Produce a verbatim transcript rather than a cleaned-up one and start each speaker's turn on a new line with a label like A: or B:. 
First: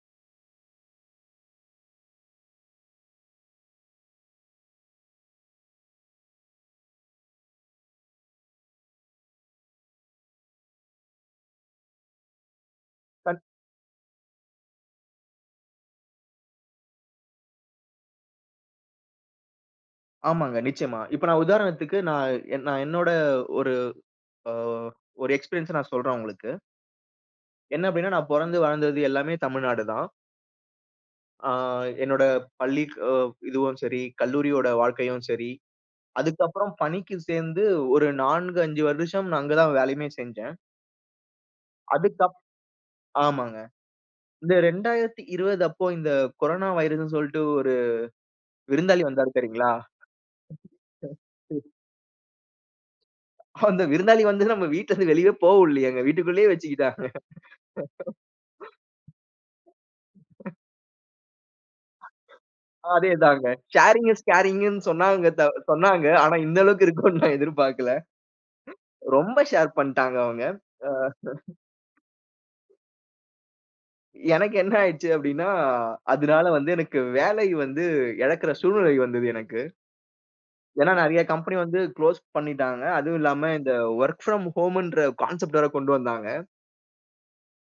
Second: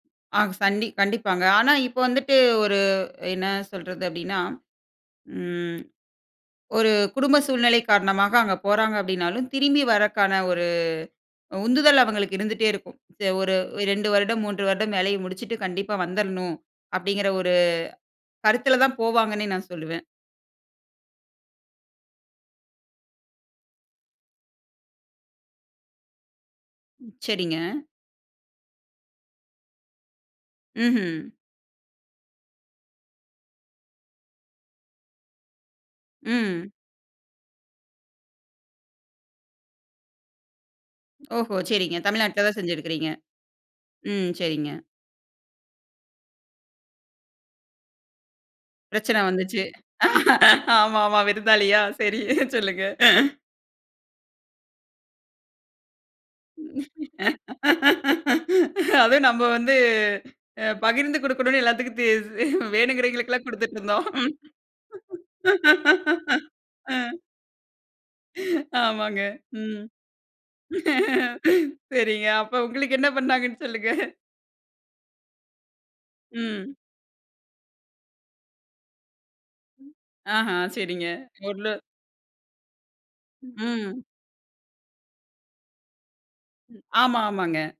A: ஆ சண்டி கண்டிப்பாங்க. ஆனா இப்போ வந்துட்டு ஒரு என்ன சொல்றது அப்டின்னா, ம். ஒரு குடும்ப சூழ்நிலை காரணமாக அங்க போறாங்க அப்டின்னாலும், திரும்பி வரக்கான ஒரு உந்துதல் அவங்களுக்கு இருந்துட்டே இருக்கும். தே
B: தன்
A: ஒரு ரெண்டு வருடம், மூன்று வருடம் வேலைய முடிச்சிட்டு, கண்டிப்பா வந்திரணும் அப்டிங்கிற ஒரு கருத்துல தான் போவாங்கன்னே நான் சொல்லுவேன்.
B: ஆமாங்க, நிச்சயமா. இப்ப நான் உதாரணத்துக்கு நான் என் நான் என்னோட ஒரு அ ஒரு எக்ஸ்பீரியன்ஸ்ச நான் சொல்றேன் உங்களுக்கு.
A: சரிங்க.
B: என்ன அப்படின்னா, நான் பொறந்து வளர்ந்தது எல்லாமே தமிழ்நாடுதான்.
A: ம்ஹும்.
B: ஆ, என்னோட பள்ளிக் இதுவும் சரி, கல்லூரியோட வாழ்க்கையும் சரி,
A: ம்.
B: அதுக்கப்புறம் பணிக்குச் சேர்ந்து ஒரு நான்கு, அஞ்சு வருஷம் நான் அங்கதான் வேலையுமே செஞ்சேன்.
A: ஓஹோ! சரிங்க.
B: அதுக்கப்
A: தமிழ்நாட்டில தான் செஞ்சுருக்கீங்க.
B: ஆமாங்க.
A: ம்.
B: இந்த
A: சரிங்க.
B: ரெண்டாயிரத்து இருபது அப்போ இந்த, கொரோனா வைரஸ்ன்னு சொல்லிட்டு ஒரு விருந்தாளி
A: பிரச்சன
B: வந்தாரு
A: வந்துச்சு.
B: தெரியுங்களா?
A: ஆமா ஆமா
B: [unintelligible]
A: விருந்தாளியா? சரி சொல்லுங்க.
B: அந்த விருந்தாளி வந்துல நம்ம வீட்ல இருந்து வெளியவே போக உடலையேங்க. வீட்டுக்குள்ளேயே வச்சுக்கிட்டாங்க.
A: அதுவும் நம்ம வந்து அ பகிர்ந்து குடுக்கணும்னு எல்லாத்துக்கும் தெ வேணுங்கறவங்களுக்குல்லாம்
B: அதேதாங்க.
A: குடுத்துட்டு இருந்தோம்.
B: "ஷேரிங் இஸ் கேரிங்ன்னு" சொன்னாங்க தவி சொன்னாங்க. ஆனா, இந்த அளவுக்கு
A: அ.
B: இருக்கும்னு நான் எதிர்பார்க்கல.
A: ஆமாங்க.
B: ரொம்ப ஷேர்
A: ம்.
B: பண்ட்டாங்க அவங்க. அ.
A: சரிங்க. அப்ப உங்களுக்கு என்ன பண்ணாங்கன்னு சொல்லுங்க?
B: எனக்கு என்ன ஆயிர்ச்சு அப்டின்னா, அதுனால வந்து
A: ம்.
B: எனக்கு வேலை வந்து எழக்கிற சூழ்நெலை வந்தது எனக்கு.
A: ஆஹ.
B: ஏன்னா
A: சரிங்க.
B: நெறைய கம்பெனி வந்து
A: [unintelligible]
B: க்ளோஸ் பண்ணிட்டாங்க. அதுவும் இல்லாம இந்த
A: ம்.
B: ஒர்க் ஃப்ரம் ஹோம்ன்ற கான்செப்ட் வேற கொண்டு வந்தாங்க.
A: ஆமா. ஆமாங்க.